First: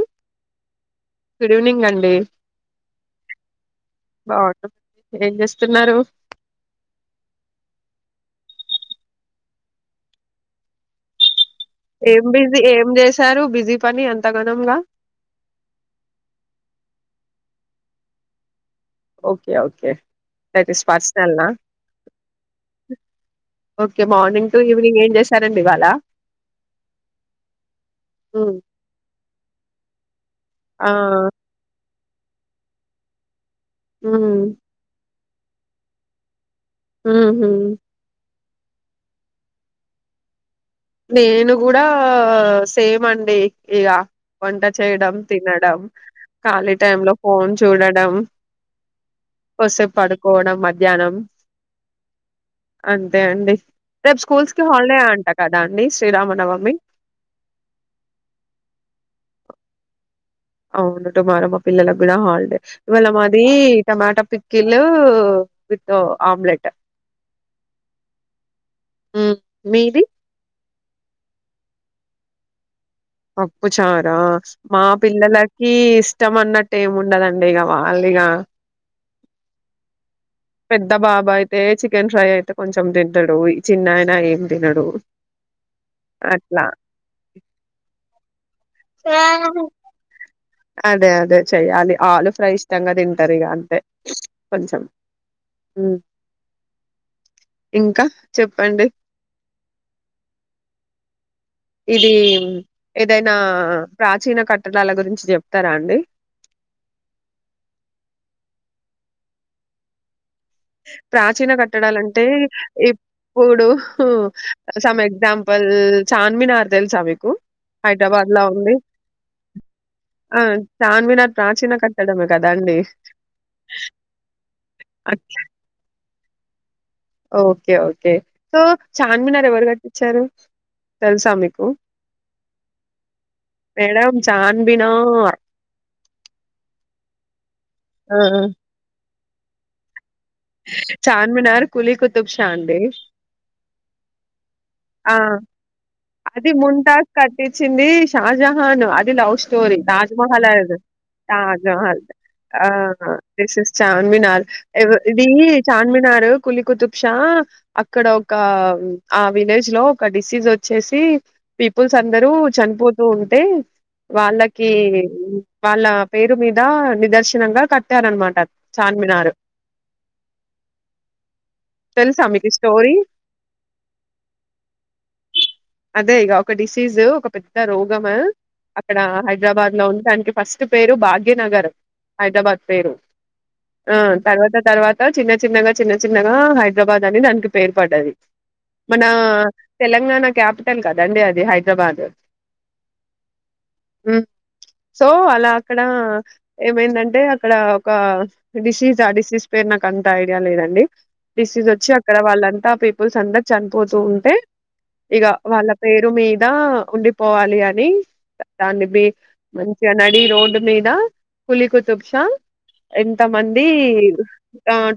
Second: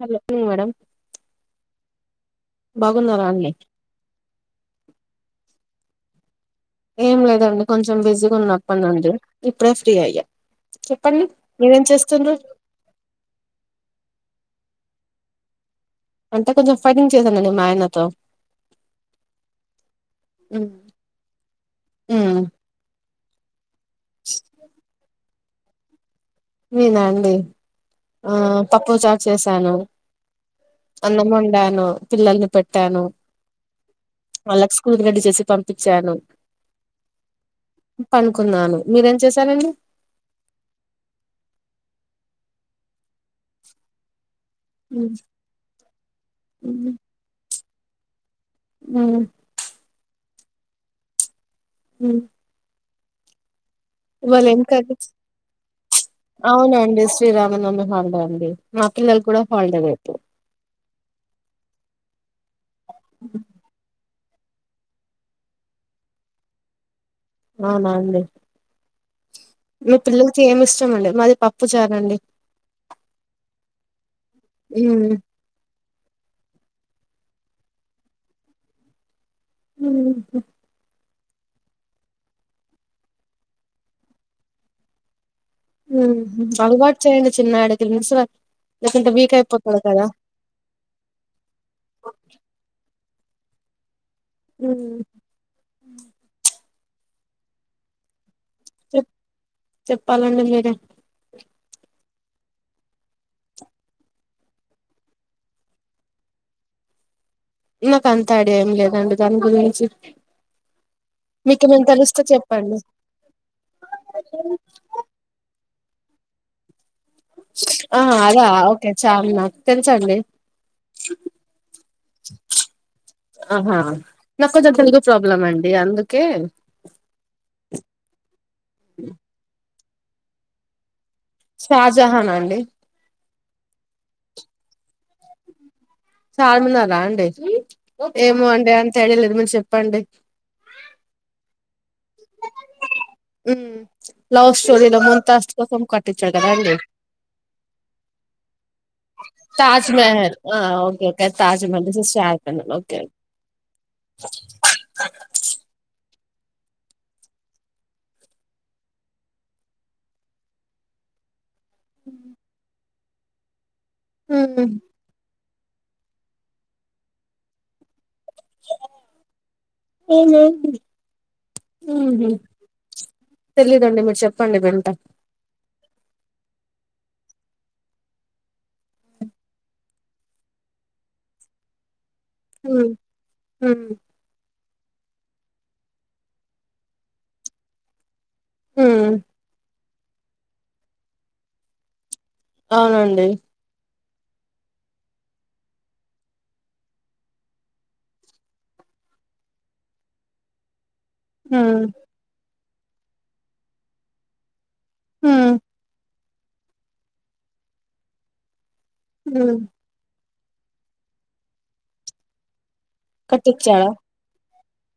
Hello madam లేవ బాగున్నారండి తిన్నారు ఏం లేదండి కొంచెం బిజీగా ఉన్నా అప్పటి నుండి ఇప్పుడే ఫ్రీ అయ్యా చెప్పండి మీరేం ఏం చేస్తుండ్రు బిజీ ఏం చేశారు బిజీ పని ఎంత గనంగా అంటే కొంచెం ఫైటింగ్ చేశానండి మా ఆయనతో ఓకే ఓకే అయితే పర్సనల్ నా ఉమ్ ఓకే మార్నింగ్ టు ఈవినింగ్ ఏం చేస్త సరేండి ఇవ్వాళ నేనా అండి ఆ హ్మ్. పప్పు చారూ చేసాను ఆ అన్నం వండాను పిల్లల్ని పెట్టాను హ్మ్ వాళ్ళకు స్కూల్ రెడీ చెస్ పంపించాను హమ్ హా కున్నాను మీరేం చేశారండి నేను కూడా సేమ్ అండి ఇక వంట చేయడం తినడం ఖాళీ టై ఉమ్ లో ఫోన్స్ చూడడం ఉమ్ కోసేపు పడు కోణం మధ్యాహ్నం ఉ అంతే అండి రేపు స్కూల్స్ కి కర్రీ హాలిడే అంటా అవునండి శ్రీరామనవమి హాలిడే అండి మా పిల్లలు కూడా హల్దేనే అవునట మార మా పిల్లలకు గూడా హాలిడే ఇవాళ మాది టమాటా పిక్కిల్లు విత్ ఆమ్లెట్ అవునా అండి ఉ మీ పిల్లలకి ఏమి ఇష్టం అండి మాది ప పప్పు చారండి ప్పు చారా మా ఉమ్ పిల్లలకి ఇష్టం అన్నట్టు ఏముండదండి ఇగ వాల్లిగ ఉ పెద్ద బాబా అయితే చికెన్ ఫ్రై అయితే కొంచెం తింటడు ఈ చిన్నయన ఏం తినడు అట్లా అలవాటు చేయండి చిన్న ఆడకి లేక ఇంత వీక్ అయిపోతాడు కదా అదే అదే చెయాలి ఆలు ఫ్రై ఇష్టంగా తింటరిగ అంతే కొంచెం ఉమ్ ఇంకా చెప్పండి చె చెప్పాలండి మీరే ఇది ఏదైనా ప్రాచీన కట్టడాల గురించి జెప్తారా అండి నాకు అంత ఐడా ఏం లేదండి దాని గురించి ప్రాచీన మీకేమైనా తెలుస్తే కట్టడాాలంటే చెప్పండి ఇప్పుడు సమ్ ఎగ్జాంపుల్స్ చార్మినార్ దెల్సా మీ ఆ అదా ఓకే చాల నాకు తెలుసండి ఆ! చార్మినార్ ప్రాచీన కట్టడమే కదండీ! ఆహా నాకు కొంచెం తెలుగు అట్ ప్రాబ్లం అండి అందుకే ఓకే. చ్చారు షాజహానా అండి మేడం చాన్బినార్ చార్మినారా అండి ఆ! ఏమో అండే అంతి మీరు చెప్పండి. తబ్ శ్యాందేవ్ హ్ ఆ కదా అది అండి ముంటాస్ కట్టిచ్చింది. షాజహాన్ అది లవ్ స్టోరీ తాజ్ మహల్ తాజ్మహల్ ఆ అది okay okay Taj Mahal this Taj Mahal is Shahrukh Khan ఆ ఓకే దిస్ ఇస్ చార్మినాల్ ఎవరు ఇది చార్మినార్ కులి కుతుబ్షా అక్కడ ఒక ఆ విలేజ్ లో ఒక డిసీజ్ వోచ్చేసి పీపుల్స్ అందరూ చనిపో తుంటే వాళ్ళకి వాళ్ళ పేరు మీద నిదర్శనంగా కట్టారన్నమాట. తెలుసా మీకు ఈ స్టోరీ? తెలిదండి మీరు చెప్ పండుగ అంట అదే ఇక ఒక డిసీజు ఒక పెద్ద రోగము అక్కడ హైదరాబాద్ లో ఉంది. దానికి ఫస్ట్ పేరు భాగ్యనగర్ హైదరాబాద్ ఉమ్ పేరు ఆ తర్వాత తర్వాత చిన్న చిన్నగా చిన్న చిన్నగా హైదరాబాద్ అని దానికి పేరు పడ్డది. మన తెలంగాణ క్యాపిటల్ కదండి. అది హైదరాబాదు అవును అండి హ్ సో అలా అక్కడ ఏమైందంటే అక్కడ ఒక డిసీజ్ ఆ డిసీజ్ పేరు నాకు అంత ఐడియా లేదండి. డిసీస్ ఉమ్ వోచ్చి అక్కడ వాళ్ళంతా టిప్పు సందన్ చనిపోతూ ఉంటే ఇగా ఉమ్ వాళ్ళ పేరు మీ దా ఉండిపోవాలి అని దన్ని బి ఉమ్ మంచిగా నడి రోడ్ మీద కులి కుతుబ్ష ఎంత మంది కట్టించాడా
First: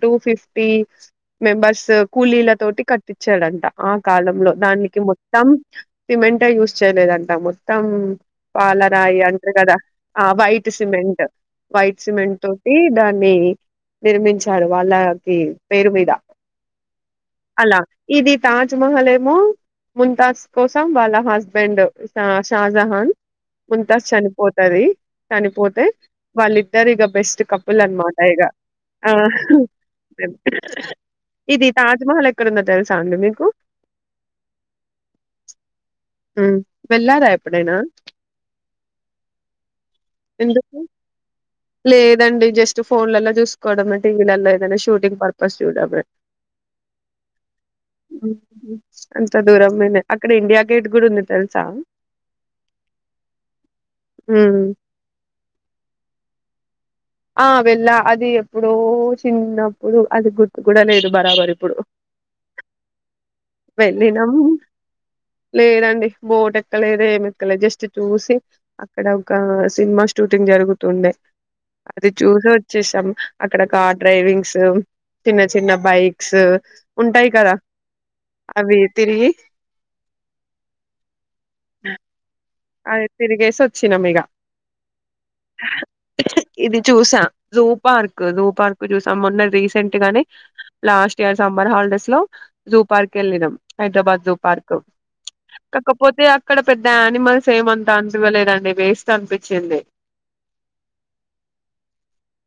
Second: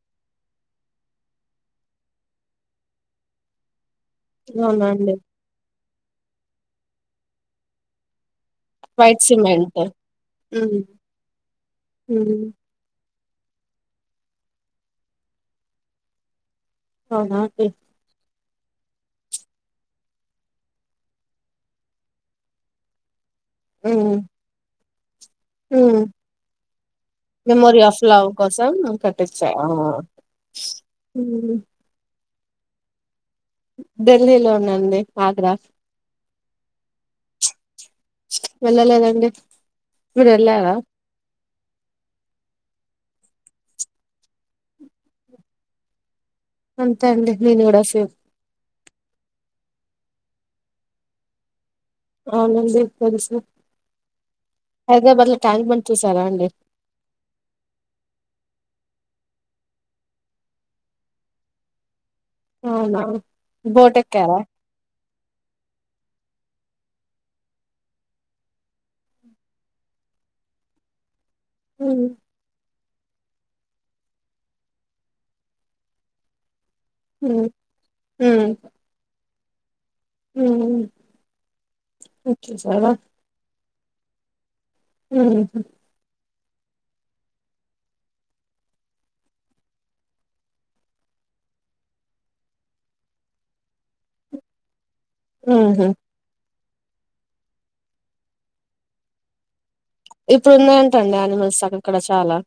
టూ ఫిఫ్టీ మెంబర్స్ కూలీల తోటి కట్ తీచ్చాడంట. ఆ కాలంలో దానికి అవునండి మొత్తం సిమెంటే యూస్ చేయలేదంటా మొత్తం పాలరాయి వైట్ అంటారు. కదా సిమెంట్ ఆ వైట్ ఉమ్ సిమెంట్ వైట్ సిమెంట్ ఉమ్ తోటి దాన్ని వేయి నిర్మించారు వాళ్ళ కి పేరు మీద అహా తే అలా ఇది తాజ్మహల్ ఏమో ముంతాజ్ కోసం వాళ్ళ హస్బెండ్ ఆ షాజహాన్ ముంతాస్ ఉమ్ చనిపోతది. చనిపోతే ఉమ్ వాళ్ళిద్దరు ఇక బెస్ట్ కపుల్ మెమోరీ ఆఫ్ అన్నమాట లవ్ ఇగా కోసం ఆ కట్టించా హ్ ఆ మ్మ్ ఇది తాజ్మహల్ ఏ క్కడుందో తెల్ సాంది మీకు ఢిల్లీలో ఉందండి ఆగ్రా ఉమ్మ్ వెళ్ళారా ఎప్పుడైనా వెళ్ళలేదండి మీరు వెళ్ళారా ఎందుకు లేదండి జస్ట్ ఫోన్లలో చూసుకోవడమే టీవీలల్లో ఏదైనా షూటింగ్ పర్పస్ చూడమే అంతే అండి నేను కూడ షూ తే దూరం లోనే అక్కడ ఇండియా గేట్ కూడా ఉంది తెలుసా అవునండి తెలుసు హ్మ్. హైదరాబాద్ లో ట్యాంక్ బండ్ చూసారా అండి ఆ వెళ్ళా అది ఎప్పుడో చిన్నప్పుడు అది గుర్తు కూడా లేదు బరాబర్ ఇప్పుడు అవునా వెళ్ళినాం బోటెక్కారా లేదండి బోటెక్కలేదు ఏమి ఎక్కలేదు జస్ట్ చూసి అక్కడ ఒక సినిమా షూటింగ్ జరుగుతుండే హ్మ్ అది చూసొ చూసాం అక్కడ కార్ డ్రైవింగ్స్ చిన్న చిన్న బైక్స్ ఉంటాయి హ్మ్ కదా అవి తిరిగి ఊమ్మ్ అది తిరిగే సొత్ చ్చినం ఇగ ఊహూ ఇది చూసా జూ పార్క్ జూ పార్క్ చూసాం మొన్న రీసెంట్ గానే లాస్ట్ ఇయర్ సమ్మర్ హాలిడేస్ లో జూ పార్క్ వెళ్ళినం హైదరాబాద్ జూ పార్క్ ఊహూ కాకపోతే ఆ ఇక్కడ పెద్ద ఆనిమల్స్ సేమ్ అంతా అన్పివ్వలేదండి వేస్ట్ అన్పిచ్చింది ఇప్పుడు ఉన్నాయంటండి అనిమల్స్ అక్కడ చాలా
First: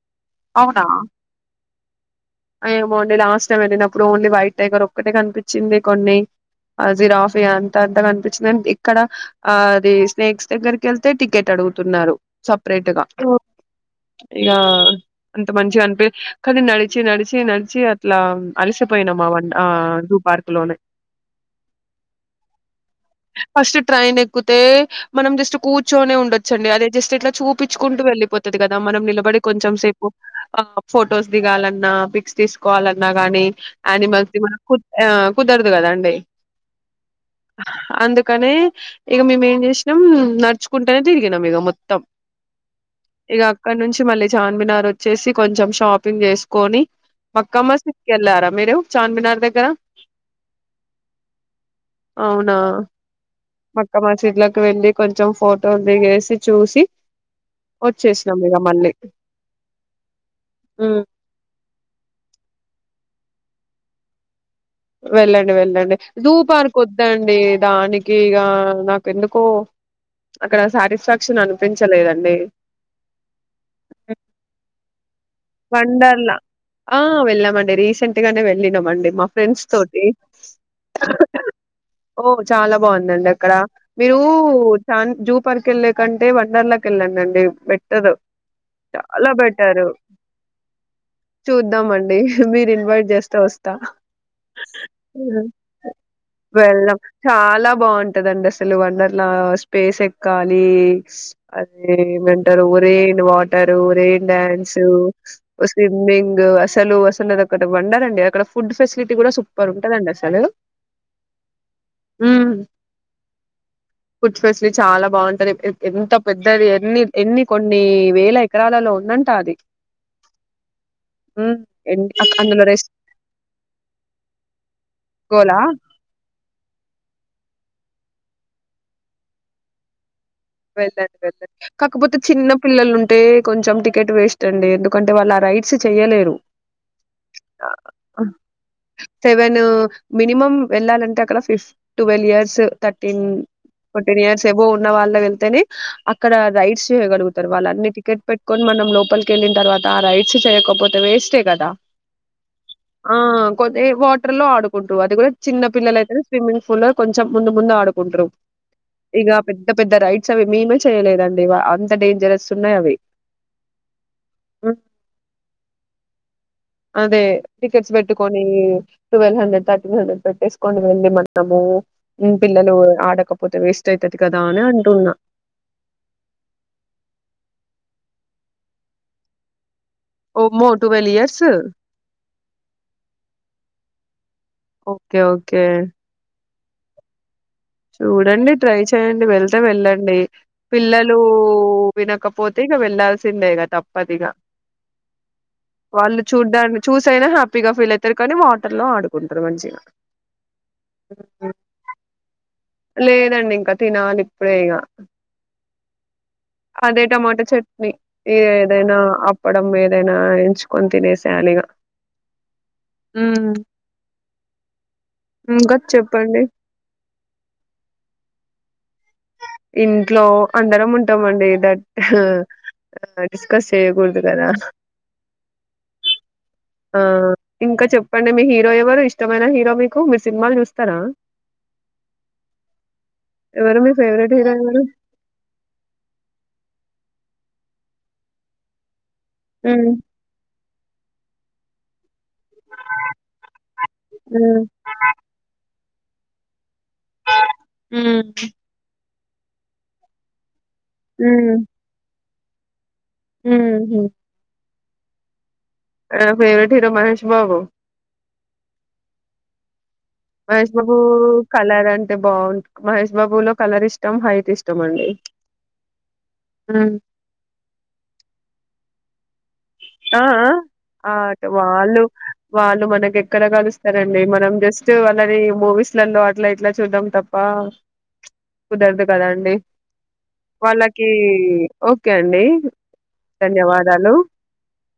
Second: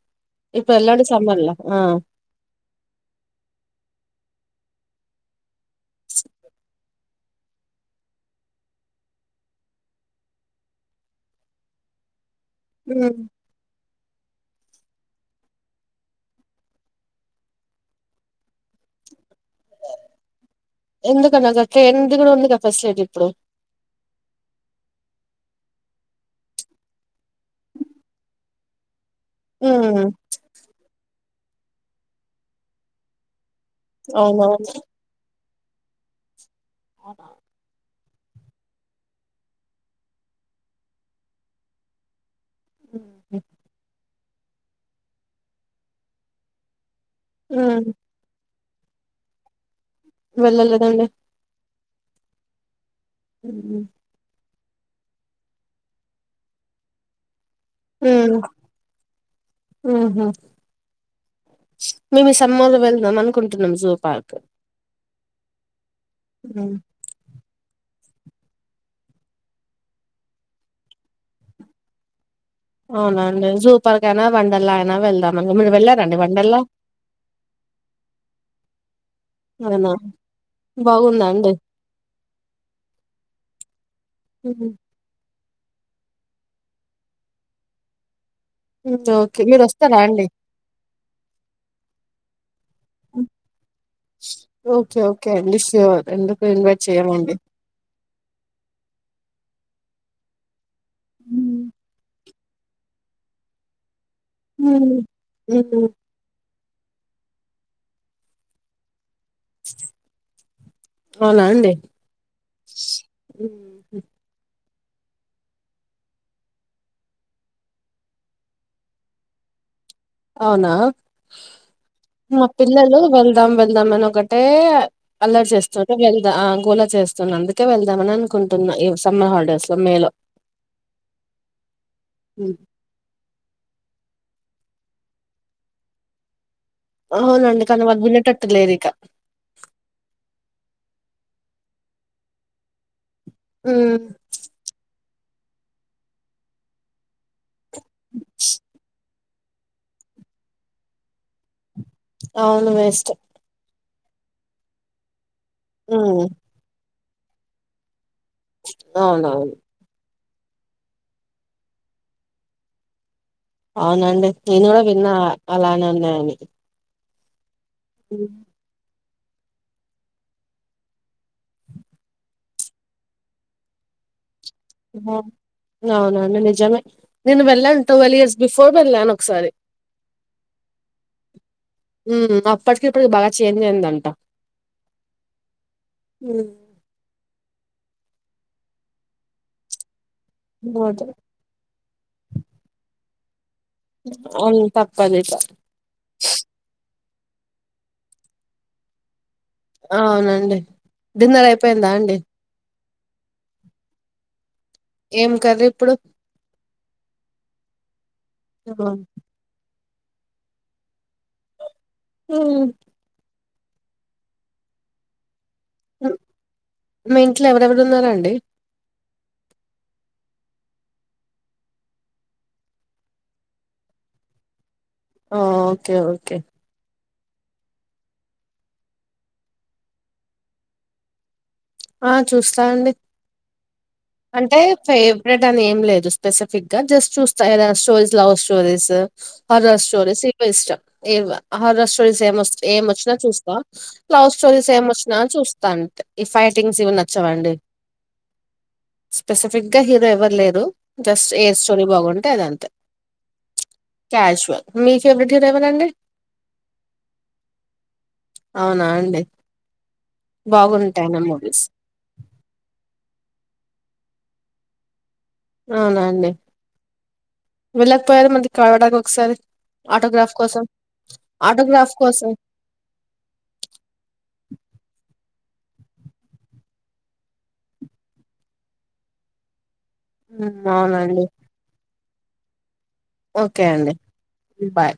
ఇప్పుడు అవునా వెళ్ళండి సమ్మర్లా ఆ ఏమో అండి లాస్ట్ టైం వెళ్ళినప్పుడు ఓన్లీ వైట్ టైగర్ ఒక్కటే కన్పిచ్చింది కొన్ని ఆ జిరాఫియా అంత అంతా కనిపిచ్చింది అం ఇక్కడ ఆ ది స్నేక్స్ దగ్గరికెళ్తే టికెట్ అడుగుతున్నారు సపరేటు గా హ్మ్ ఇగ అంత మంచిగా అనిపి కానీ నడిచి నడిచి నడిచి అట్లా అలసిపోయినామామ ఎందుకన్నాక ట్రైన్ ది కూడా ఉంది గా ఫెసిలిటీ ఇప్పుడు ఏ మనం జస్ట్ కూర్చొనే ఉండొచ్చండి అదే జస్ట్ ఇట్లా చూపిచ్చుకుంటూ వెళ్లిపోతుది కదా మనం నిల బడి కొంచెం హ్మ్ సేపు ఆ ఫొటోస్ దిగాలన్నా పిక్స్ తీసుకోవాలన్నా గానీ అనిమల్స్ ది మనం అవునవును కుత్ యా కుదరదు కదాండి హా అందుక్ కనీ ఇక మేమేం చేసినాం నడుచుకుంటనే తిరిగినం ఇక మొత్తం ఇక అక్కడ నుంచి మళ్ళీ చార్మినార్ వచ్చేసి కొంచెం షాపింగ్ చేసుకొని మక్క హ్మ్ మసీద్ కెల్లారా మీరు చాన్మినార్ దగ్గర వెళ్ళలేదండి అవునా ఊ ఆ చెట్లకు వెళ్ళి కొంచెం ఫోటోలు దిగేసి చూసి ఊ వచ్చేసినాం ఇగ మళ్ళీ ఉహు ఉమ్ మేము ఈ సమలో వెళ్దా మన కుంటున్నాం జూ పార్క్ వెళ్ళండి వెళ్ళండి హ్మ్ ధూపార్క్ వద్దండి దాని కిగా నాకు ఎందుకో అక్కడ సాటిస్ఫాక్షన్ అనిపించలేదండి అవునండి సూపర్గానా వండర్లా నావెళ్దా వండర్లా ఆ వెళ్ళామండి రీసెంట్ గానే వెళ్ళినామండి మా ఫ్రెండ్స్ అవునా తోటి బాగుందా అండి ఓ చాలా బాగుందండి అక్కడ మీరు హ్మ్. చన్ జూ పర్క కెళ్లే కంటే వండర్ లా కెళ్ళండండి బెట్టరు ఊ ఓకే మీరు ఒస్తరా చూద్దామండి మీరు ఇన్వైట్ చేస్తే వస్తా ఓకే ఉ ఓకే అండి ష్యూర్ ఎందుకు ఇన్వైట్ వెళ్దాం చేయమండి చాలా బాగుంటదండి అసలు వండర్లా స్ పేసెక్కాలి ఉమ్ హ్మ్. అధేనండి టరు రేన్ వాటరు రేన్ డ్యాన్స్ టు హ్మ్. హ్మ్. స్విమ్మింగు అస్ సలు అసలు అది అక్కడ వండర్ అండి అక్కడ ఫుడ్ ఫెస్ సిటీ కూడా సూపర్ ఉంటది అండీ అసలు అవునా అండి ఊ హ్మ్. ఫుడ్ ఫెస్ ఇది చాలా బాగుంటది ఎ ఎ ఎంత పెద్దది ఎన్ని ఎన్ని కొన్ని వేల ఎకరాలలో ఉందంట అది అవునా ఉమ్ ఎన్ మా అందులో పిల్లలు వెళ్దాం వెళ్దాం అని ఒకటే అల్లరి రెస్కోలా చేస్తుంటే వెళ్దా ఆ గోలా చేస్తున్న అందుకే వెళ్ ఇద్దమని అనుకుంటున్నా ఈ సమ్మర్ హాలిడేస్ లో మేలో వెళండి వెళండి కాకపోతే చిన్న పిల్లలు ఉంటే కొంచెం టికెట్ వేస్ తండి ఎందుకంటే వాళ్ళు ఆ రైట్స్ చెయ్యలేరు అవునండి కానీ వాళ్ళు వినేటట్టు లేరు ఇక సెవెన్ మినిమం వెళ్ళాలంటే అకాడా ఫిఫట్ ట్వల్వ్ ఇయర్స్ర టిన్ ఇయర్స్ ఎవో ఉన్నన్నా వాళ్ళ థన్ అ అక్కడ రైట్స్గడుగుతారు వాళ్ళ అన్ని టికెట్ పెట్టుకొని మన లోపలికి కెళ్ళిన తర్వాత రైడ్స్ చేయకపోతే వేస్టే కదా అవును వేస్ట్ అదే వాటర్లో ఆడుంట పో అది కూడా చిన్న పిల్లైతే హ్మ్. స్విమ్మింగ్ పూల్ కొంచం ముందు ముందు ఆడుకుంట్ర ఇక అవునవును పెద్ద పెద్ద రైట్ అవి మేమే చేయలేదండి ఇ అంత డేంజరస్ ఉన్నాయి అవి అవునండి నేను ఉమ్, కూడా విన్నా అలానే ఉన్నాయని అదే టికెట్స్ పెట్టుకొని ట్వెల్వ్ హండ్రెడ్ థర్టీన్ హండ్రెడ్ పెట్టేసుకొని వెళ్ళి మనము పిల్లలు ఆడకపోతే వేస్ట్ అయితది కదా అని అంటున్న అవునండి నిజమే నేను వెళ్ళాను ట్వెల్వ్ ఇయర్స్ బిఫోర్ వెళ్ళాను ఒకసారి ఓ మో ట్వెల్వ్ ఇయర్స్ ప్పుడుకీ ఇప్పటికి బాగా చేంజ్ అయిందంట ఓకే ఓకే ఉ చూడండి ట్రై చేయండి వెళ్తే వెళ్ళండి ఓకే. పిల్లలు వినకపోతే ఇక వెళ్ళాల్సిందేగా తప్పదిగా అవును తప్పదిక వాళ్ళు చూడ్డాన్ని చూసి కరోజు అయిన హ్యాపీగా ఫీల్ అవుతారు కానీ వాటర్ లో ఆడు అవునండి డిన్నర్ అయిపో పోయిందా అండి లేదండి ఇంకా తినాలి ఇప్పుడే ఇగ ఏం కర్రీ ఇప్పుడు అదే టమాటో చట్నీ ఇ ఏదైనా ఉమ్. అప్పుడం అదేనా ఎంచుకొని తినేషయాలీ ఉమ్ ఉమ్ ఇంకా చెప్పండి మీ ఇంట్లో ఎవరెవరు ఉన్నార అండి ఇంట్లో అందరం ఉంటామండి దట్ డిస్కస్ చేయ్యకూడదు కదా ఆ ఓకే ఓకే ఆ ఇంకా చెప్పండి మీ హీరో ఎవరు ఇష్టమైన హీరో మీకు మీరు సినిమాలు చూస్తారా ఆ చూస్తానండి ఎవరు మీ ఫేవరెట్ హీరో అంటే ఎవరు ఫేవరెట్ అని ఏం లేదు స్పెసిఫిక్గా జస్ట్ చూస్త ఏదైనా stories love stories horror um stories ఇవే ఇష్టం ఎక్కువ హారర్ స్టోర స్టోరీస్ ఏమస్ ఏమొచ్చినా చూస్తా లవ్ ఉమ్ స్టోరీస్ ఏం వచ్చినా చూస్తాండి ఈ ఫైట్ టింగ్స్ ఇవి నచ్చవండి ఉమ్ స్పెసిఫిక్ గా హీరో ఎవరు లేరు దస్ ఏస్సోరి టే అదంతే ఊహు క్యాజువల్ మీ చె ఫేవరెట్ హీరో మహష్ బాబు అవునా అండి మహేష్ బాబు బాగుంటాయన మూవీస్ కలర్ అంటే బాగుంట మహేష్ బాబు లో కలర్ ఇష్ట టం హైట్ ఇష్టమ్ అండి ఆనాండి వెళ్ళక్పోయారు మంది కాడా ఒకసారి ఆ ఆటోగ్రాఫ్ కోసం ఆ ఆటోగ్రాఫ్ వాళ్ళు కోసం వాళ్ళు మనకి ఎక్కడ కలుస్తారండి మనం జస్ట్ వాళ్ళని మూవీస్లలో అట్లా ఇట్లా చూద్దాం తప్ప కుదరదు కదాండి ఉమ్, వాల్లకి అవునండి కే అండి ఓకే అండి ధన్యవాదాలు బాయ్